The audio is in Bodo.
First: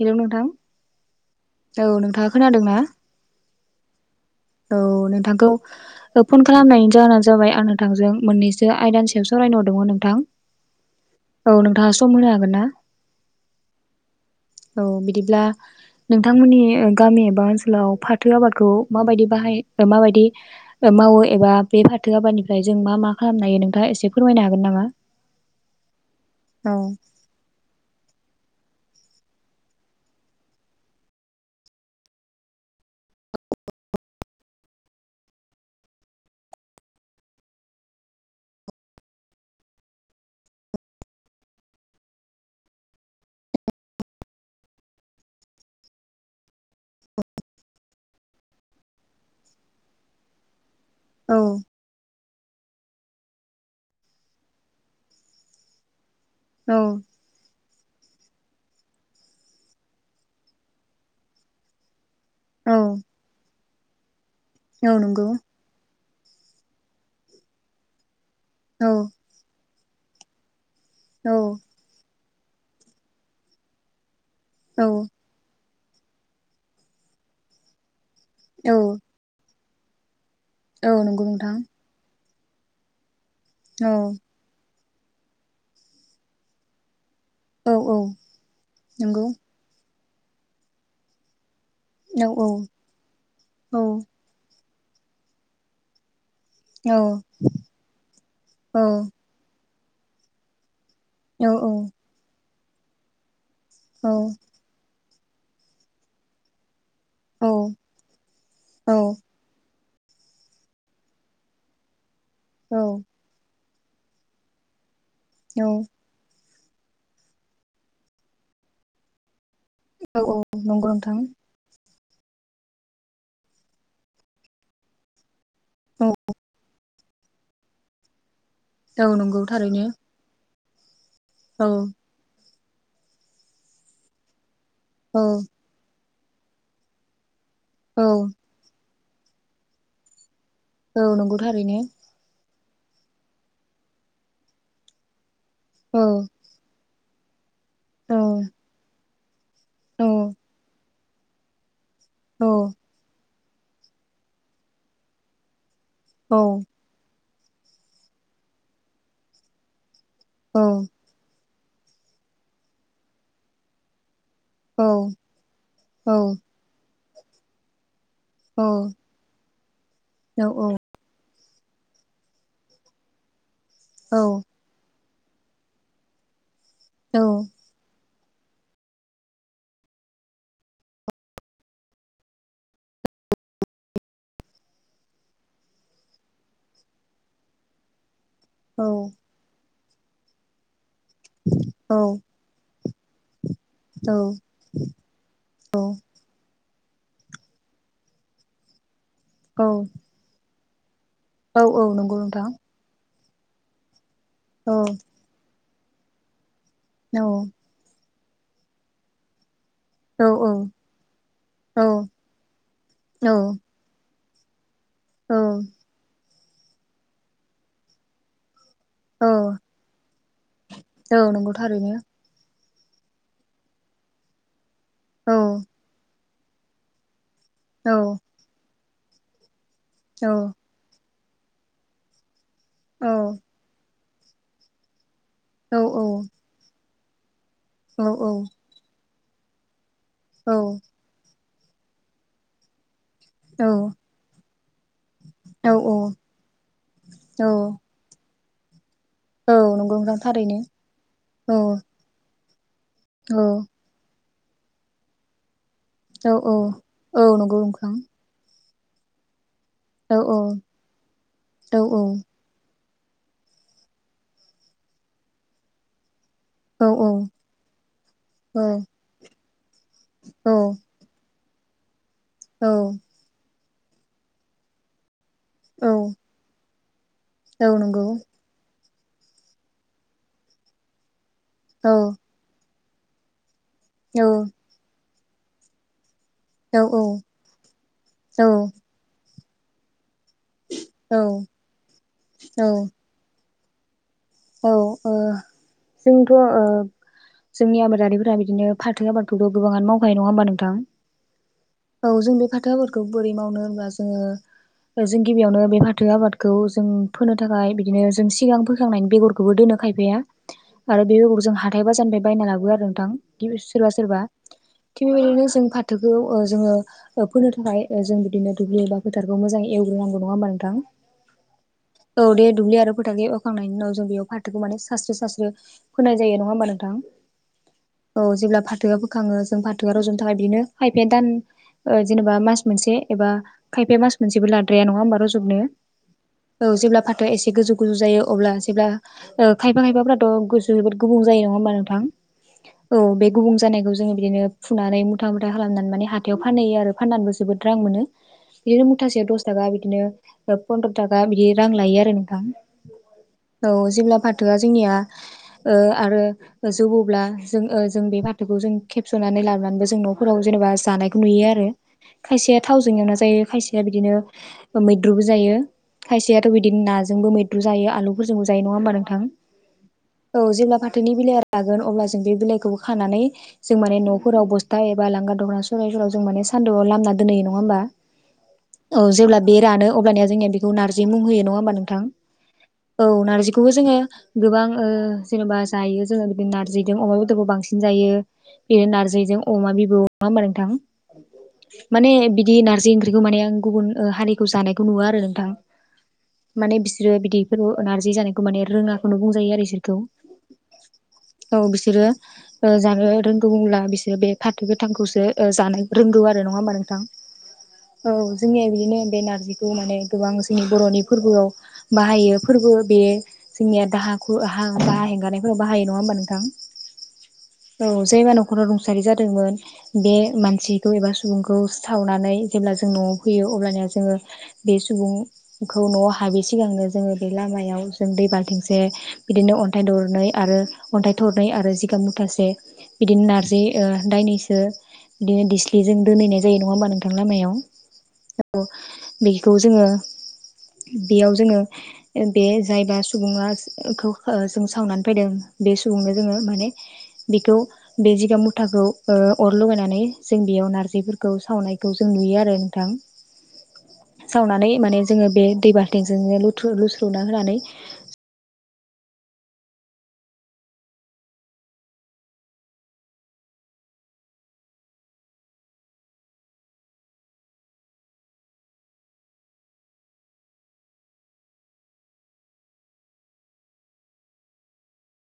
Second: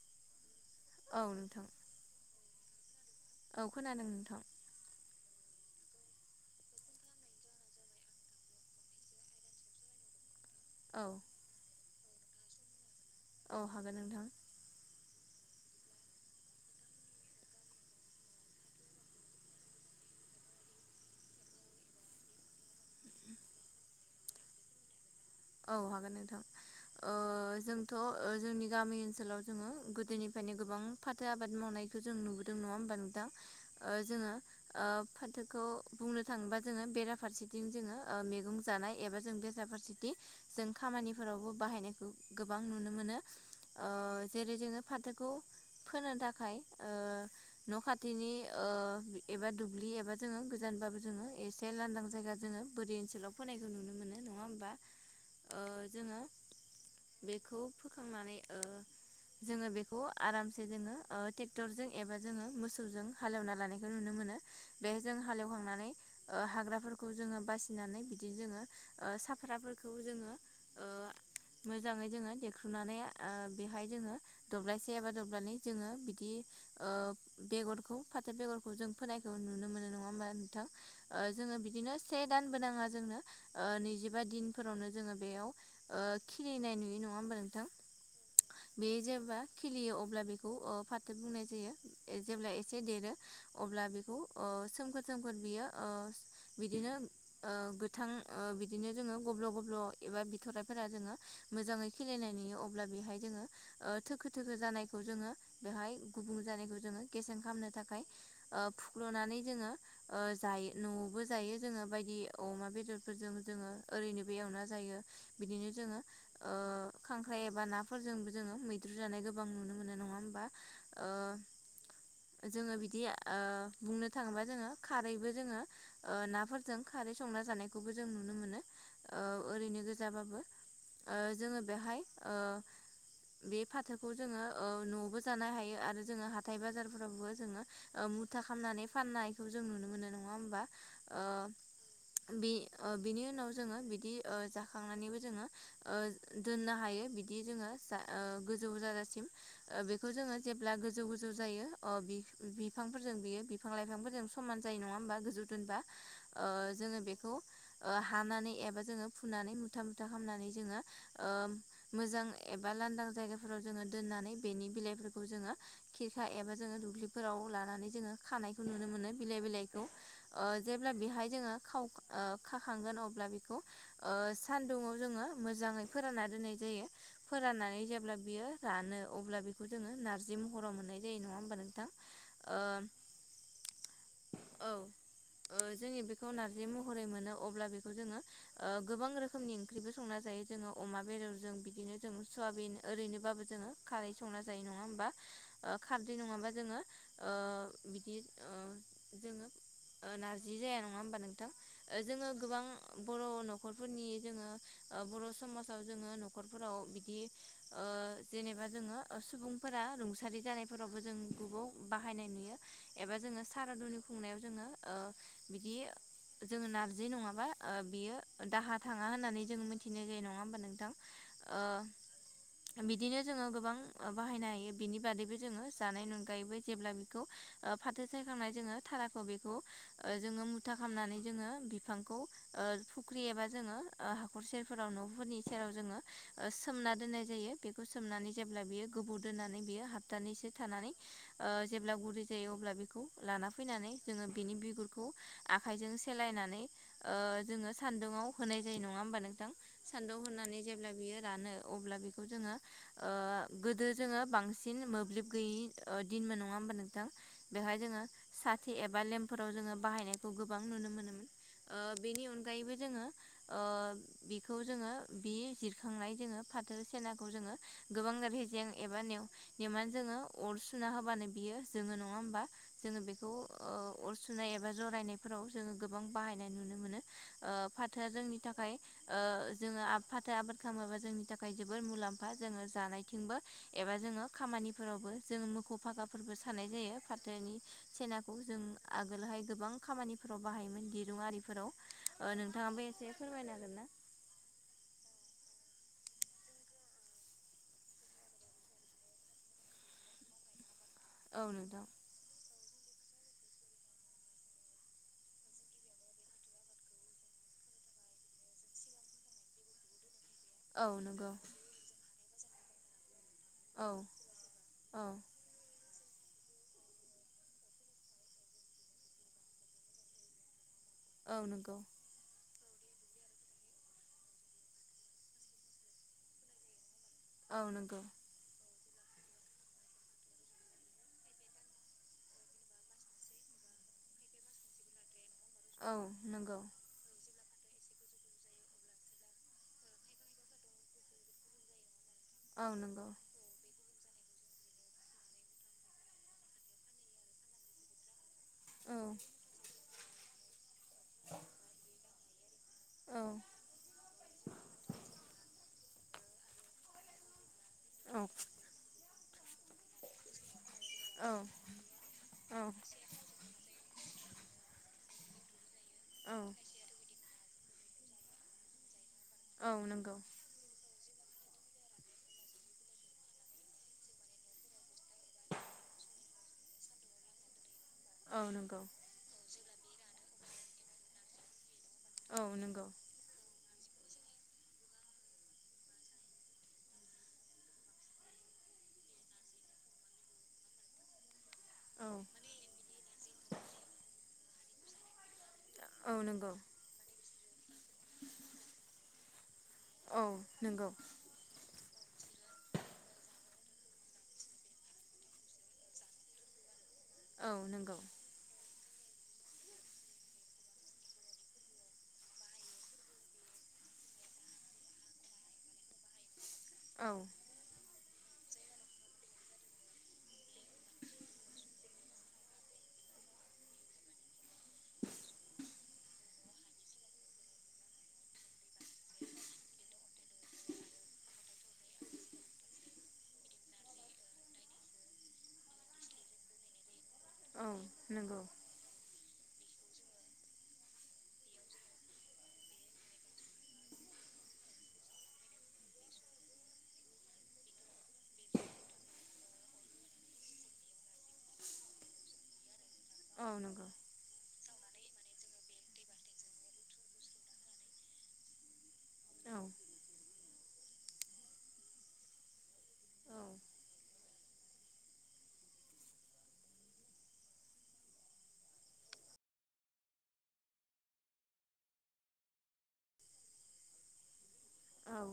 हेलौ नोंथां औ नोंथां औ नोंथाङा खोनादों ना औ खोनादों नोंथां। औ नोंथांखौ फन खालामनायनि जाहोनानो जाबाय आं नोंथांजों मोननैसो आयदानि सायाव साव [inaudible] हरदोंमोन नोंथां औ औ नोंथाङा सम होनो हागोन ना। औ हागोन नोंथां। औ बिदिब्ला। नोंथांमोननि गामि एबा ओनसोलाव फाथो आबादखौ माबायदि बाहाय माबायदि मावो एबा बे फाथो आबादनिफ्राय जों मा मा खालामनो हायो नोंथाङा एसे फोरमायनो हागोन नामा। औ हागोन नोंथां औ ओ जोंथ' जोंनि [inaudible] गामि ओनसोलाव जोङो गोदोनिफ्रायनो गोबां फाथो आबाद मावनायखौ जों नुबोदों नङा होमबा नोंथां। जोङो ओ फाथोखौ बुंनो थाङोबा जोङो बेराफारसेथिं जोङो मैगं जायो। जानाय एबा जों बेजा फारसेथि जों खामानिफोरावबो बाहायनायखौ गोबां नुनो मोनो। ओ जेरै जोङो फाथोखौ फोनो थाखाय ओ न खाथिनिओ एबा दुब्लि एबा जोङो गो जानबाबो जोङो औ एसे लांदां जायगा जोङो बोरि ओनसोलाव फोनायखौ नुनो मोनो नङा होनोमबा ओ जोङो औ बेखौ फोखांनानै ओ जोङो बेखौ आरामसे जोङो ओ ट्रेक्टर जों एबा जोङो औ मोसौजों हालेवना लानायखौ नुनो मोनो औ बेहाय जों नंगौ हालेवखांनानै ओ हाग्राफोरखौ जोङो बासिनानै बिदि जोङो औ ओ साफ्राफोरखौ जोङो ओ औ मोजाङै जोङो देख्रुनानै आ बेहाय जोङो औ दब्लायसे एबा दब्लानै जोङो बिदिओ बेगरखौ फाथो बेगरखौ औ जों फोनायखौ नुनो मोनो नङा होमाबा नोंथां औ ओ नंगौ नोंथां जोङो बिदिनो से दानसो नाङा जोंनो औ नैजिबा दिन नावनो जोङोओ बेयाव खिरलनाय नुयो न नङा होमबा नोंथां औ औ बे नंगौ जेब्ला खिलियो अब्ला ओ बेखौ फाथो बुंनाय जायो औ औ जेब्ला एसे देरो अब्ला औ बेखौओ सोमखोर सोमखोर बियो ओ औ बिदिनोओ गोथांओ औ बिदिनो जोङो गब्ल गब्ल एबा बिथराइ फोरा जोङो औ मोजाङै खिलिनाय नुयो अब्ला बेहाय जोङो ओ औ थोखो थोखो जानायखौ जोङो बेहाय गुबुं जानायखौ जोङो गेसें औ खामनो थाखाय ओ औ फुख्लनानै जोङो ओ जाय नआवबो जायो जोङो बायदि अमा बेदरफोरजों जोङो ओरैनोबो एवना जायो औ बिदिनो जोङो ओ खांख्राइ एबा नाफोरजोंबो जोङो मैद्रु जानाय गोबां नुनो मोनो नङा औ औ होमबा नंगौ नोंथां ओ जोङो बिदिओ बुंनो थाङोबा जोङो खारैबोओ जोङो औ ओ नाफोरजों खारै संना जानायखौबो जों नुनो मोनो औ ओ नंगौ ओरैनो थारैनो गोजाबाबो ओ जोङो औ बेहाय ओ बि फाथोखौ जोङो ओ औ नआवबो जानो हायो आरो औ फाननायखौ जों नुनो मोनो नङा होमबा औ ओ नंगौथारैनो बे ओ बिनि उनाव जोङो बिदिओ जाखांनानैबो जोङो ओ औ दोननो हायो बिदि बिदि जोङो औ जा--ओ गोजौ जाजासिम ओ औ बेखौ जोङो जेब्ला गोजौ गोजौ जाजासिम बेखौ जोङो जेब्ला गोजौ गोजौ जायो अ औ बिफ--बिफांफोरजों बियो बिफां लाइफांफोरजों समान जायो नङा होमबा गोजौ दोनबा ओ जोङो बेखौ ओ हानानै एबा जोङो फुनानै मुथा मुथा खामनानै औ जोङो ओ मोजां एबा लांदां जायगाफोराव दोनानै बेनि बिलाइफोरखौ जोङो औ खिरखा एबा जोङो दुख्लिफोराव लानानै जोङो खानायखौ नुनो मोनो बिलाइ बिलाइखौ ओ जेब्ला बेहाय जोङो खाव ओ खाखांगोन अब्ला बेखौ ओ सानदुंआव जोङो मोजाङै फोरानना दोनाय जायो फोराननानै जेब्ला बियो रानो अब्ला बेखौ जोङो नारजि महराव मोननाय जायो नङा ओमबा नोंथां ओ [inaudible] औ ओ जोंनि बेखौ नारजि महरै मोनो अब्ला बेखौ जोङो ओ गोबां रोखोमनि ओंख्रिबो संना जायो जोङो। अमा बेदर जों बिदिनो जों सवाबिन ओरैनोबाबो जोङो खारै संना जायो नङा ओमबा ओ खारदै नङाबा जोङो ओ बिदि ओ औ जोङो औ नारजि ओ जाया नङा ओम नोंथां औ नंगौ जोङो नोंथां गोबां बर नख'रफोरनि जोङो औ ओ औ बर समास आव जोङो नख'रफोराव बिदि ओ जेनेबा जोङो ओ सुबुं फोरा औ रुंसारि जानायफोरावबो जों गुबाव औ बाहायनाय नुयो एबा जोङो सारादुनि खुंनायाव जोङो ओ औ बिदि जोङो नारजि नङाबा ओ बियो दाहा थाङा औ होननानै जोंङो मिथिनाय जायो नङा ओमबा नोंथां औ नंगौ थारैनो ओ बिदिनो जोङो गोबां ओ बाहायनो हायो बिनि बादैबो जोङो औ जानायनि अनगायैबो जेब्ला बेखौ ओ फाथो सायखांनाय जोङो थाराखौ बेखौ ओ औ जोङो मुथा खालामनानै जोङो बिफांखौ ओ औ फुख्रि एबा जोङो हाखर सेरफोरावनो फोरनि सेराव औ जोङो सोमना दोन्नाय जायो बेखौ औ सोमनानै जेब्ला बियो गोबाव दोननानै बियो सपथानैसो औ थानानै ओ जेब्ला गुरै जायो अब्ला बेखौ लाना औ फैनानै जोङो बिनि बिगुरखौ औ आखाइजों सेलायनानै ओ औ जोङो सान्दुङाव होनाय जायो। नङा होमबा नोंथां औ नंगौ सान्दौ नोंथां थारैनो होनानै जेब्ला बियो रानो औ अब्ला बेखौ जोङो। ओ औ गोदो जोङो बांसिन मोब्लिब गैयि ओ औ दिनमोन नङा औ होमबा नोंथां औ नंगौ बेवहाय नोंथां जोङो साथि एबा लेम फोराव जोङो औ बाहायनायखौ गोबां नुनो मोनोमोन औ ओ बेनि अनगायैबो जोङो ओ बेखौ जोङो बि जिरखांनाय जोङो। फाथो औ सेनाखौ जोङो गोबां रेजें एबा नेउ नेउमान जोङो अर औ सुना होबानो बियो जोङो नङा होमबा औ जोङो बेखौ ओ अर सुनाय एबा जरायनाय‌ फोराव जोङो औ गोबां बाहायनाय नुनो मोनो। ओ औ नंगौ फाथोआ जोंनि थाखाय ओ जोङो फाथो आबाद खालामोबा जोंनि थाखाय थाखाय जोबद औ मुलाम्फा जोङो जानायथिंबो एबा जोङो खामानिफोरावबो जों मोखौ फागा फोरबो सानाय औ जायो ओ फाथोनि सेनाखौ जों जोंथ' आगोलहाय गोबां खामानि फोराव बाहायोमोन दिरुं आरिफोराव ओ नोंथाङाबो एसे फोरमायनो हागोन ना? औ ओ जोंथ' ओ जोंनि आबादारिफोरा बिदिनो फाथो आबादखौथ' गोबाङानो मावखायो नङा होमबा नोंथां? औ नोंथां औ जों बे फाथो आबादखौ बोरै मावनो होनबा जोङो जों गिबियावनो बे फाथो आबादखौ जों फोनो थाखाय बिदिनो जों सिगां फोखांनायनि बेगरखौबो दोनो खायफाया औ आरो नंगौ बेगर जों हाथाय बाजारनिफ्राय बायना लाबो आरो नोंथां। गिब सोरबा औ सोरबा औ थिग बेबायदिनो जों फाथो फाथोखौ ओ जोङो फोनो थाखाय जों बिदिनो दुब्लि एबा फोथारखौ मोजाङै एवग्रोनांगौ नङा होमबा नोंथां। औ नंगौ। औ दे दुब्लि आरो फोथारखो एवखांनायनि उनाव जों बेयाव फाथोखौ माने सारस्रो सारस्रो फोनाय जायो नङा होमबा नोंथां? औ नंगौ औ जेब्ला फाथोआ फोखाङो जों फाथोआ रज'नो थाखाय बिदिनो फाइफे दान ओ जेनेबा मास मोनसे एबा खायफाया मास मोनसेबो लाद्राया नङा होमबा रज जबनो औ नंगौ औ जेब्ला फाथोआ एसे गोजौ गोजौ जायो अब्ला जेब्ला ओ खायफा खायफाफोराथ' गोजौ जोबोद गुबुं जायो नङा हबा नोंथां? औ बे गुबुं जानायखौ जोङो बिदिनो फुनानै मुथा मुथा खालामनानै माने हाथायाव फानहैयो आरो फाननानैबो जोबोद रां मोनो। बिदिनो औ मुथासेयाव दस थाखा बिदिनो पन्द्र थाखा बिदि रां लायो आरो नोंथां। औ औ जेब्ला फाथोआ जोंनिया ओ आरो जौयोब्ला जोङो जों बे फाथोखौ जों खेब सुनानै लाबोनानैबो जों न'फोराव जेनेबा जानायखौ औ नुयो आरो खायसेया थावजों एवना जायो खायसे खायसे बिदिनो मैद्रुबो जायो औ खायसेयाथ' बिदिनो नाजोंबो मैद्रु जायो आलु फोरजों जायो नङा होमबा नोंथां? औ नंगौ। औ जेब्ला फाथोनि बिलाइया रागोन अब्ला जों बे बिलाइखौबो खानानै जों माने न'फोराव बस्था बा लांगा दखना सरायफोराव जों माने सान्दुंयाव लामना दोनहैयो नङा होमबा? औ नंगौ। औ जेब्ला बे रानो अब्लनिया जोंनिया बिखौ नारजि मुं होयो नङा होमबा नों औ नंगौ। औ नारजिखौबो जोङो गोबां ओ जेनेबा जायो जोङो बिदिनो नारजिजों अमा बेदरखौ बांसिन जायो। बे नारजिजों अमा बिबु नङा होमबा नोंथां? औ माने बिदि नारजि ओंख्रिखौ माने आं गुबुन हारिखौ जानायखौ नुवा आरो नोंथां। औ नंगौ माने बिसोरो बिदैफोर नारजि जानायखौ माने रोङाखौनो बुंजायो आरो बिसोरखौ औ नंगौ। औ बिसोरो ओ जानो रोंगौ होनब्ला बिसोरो बे फाथो गोथांखौसो जानो रोंगौ आरो नङा होमबा नोंथां? औ नंगौ औ जोंनिया बिदिनो बे नारजिखौ माने गोबां जोंनि बर'नि फोरबोआव बाहायो। फोरबो बे जोंनिया दाहाखौ हा दाहा हेंगारनायफोराव बाहायो नङा होमबा नोंथां? औ। औ जायबा न'खराव रुंसारि जादोंमोन बे मानसिखौ एबा सुबुंखौ सावनानै जेब्ला जों न'आव फैयो अब्लाना जोङो बे सुबुंखौ न'आव हाबै सिगांनो जोङो लामायाव जों दै बालथिंसे बिदिनो अन्थाइ दरनै आरो अन्थाइरनै आरो जिगाबमुथा से बिदिनो नारजि दायनैसो बिदिनो दिस्लिजों दोनहैनाय जायो नङा होमबा नों थां लामायाव औ। बेखौ जोङो बेयाव जोङो बे जायबा सुबुङा खौ जों सावनानै फैदों बे सुबुंनो जोङो माने बेखौ बे जिगाब मुथाखौ ओ अर लगायनानै जों बेयाव नारजिफोरखौ सावनायखौ जों नुयो आरो नोंथां औ नंगौ सावनानै माने जों बे दै बालथि लुथु लु सौना होनानै औ औ औ।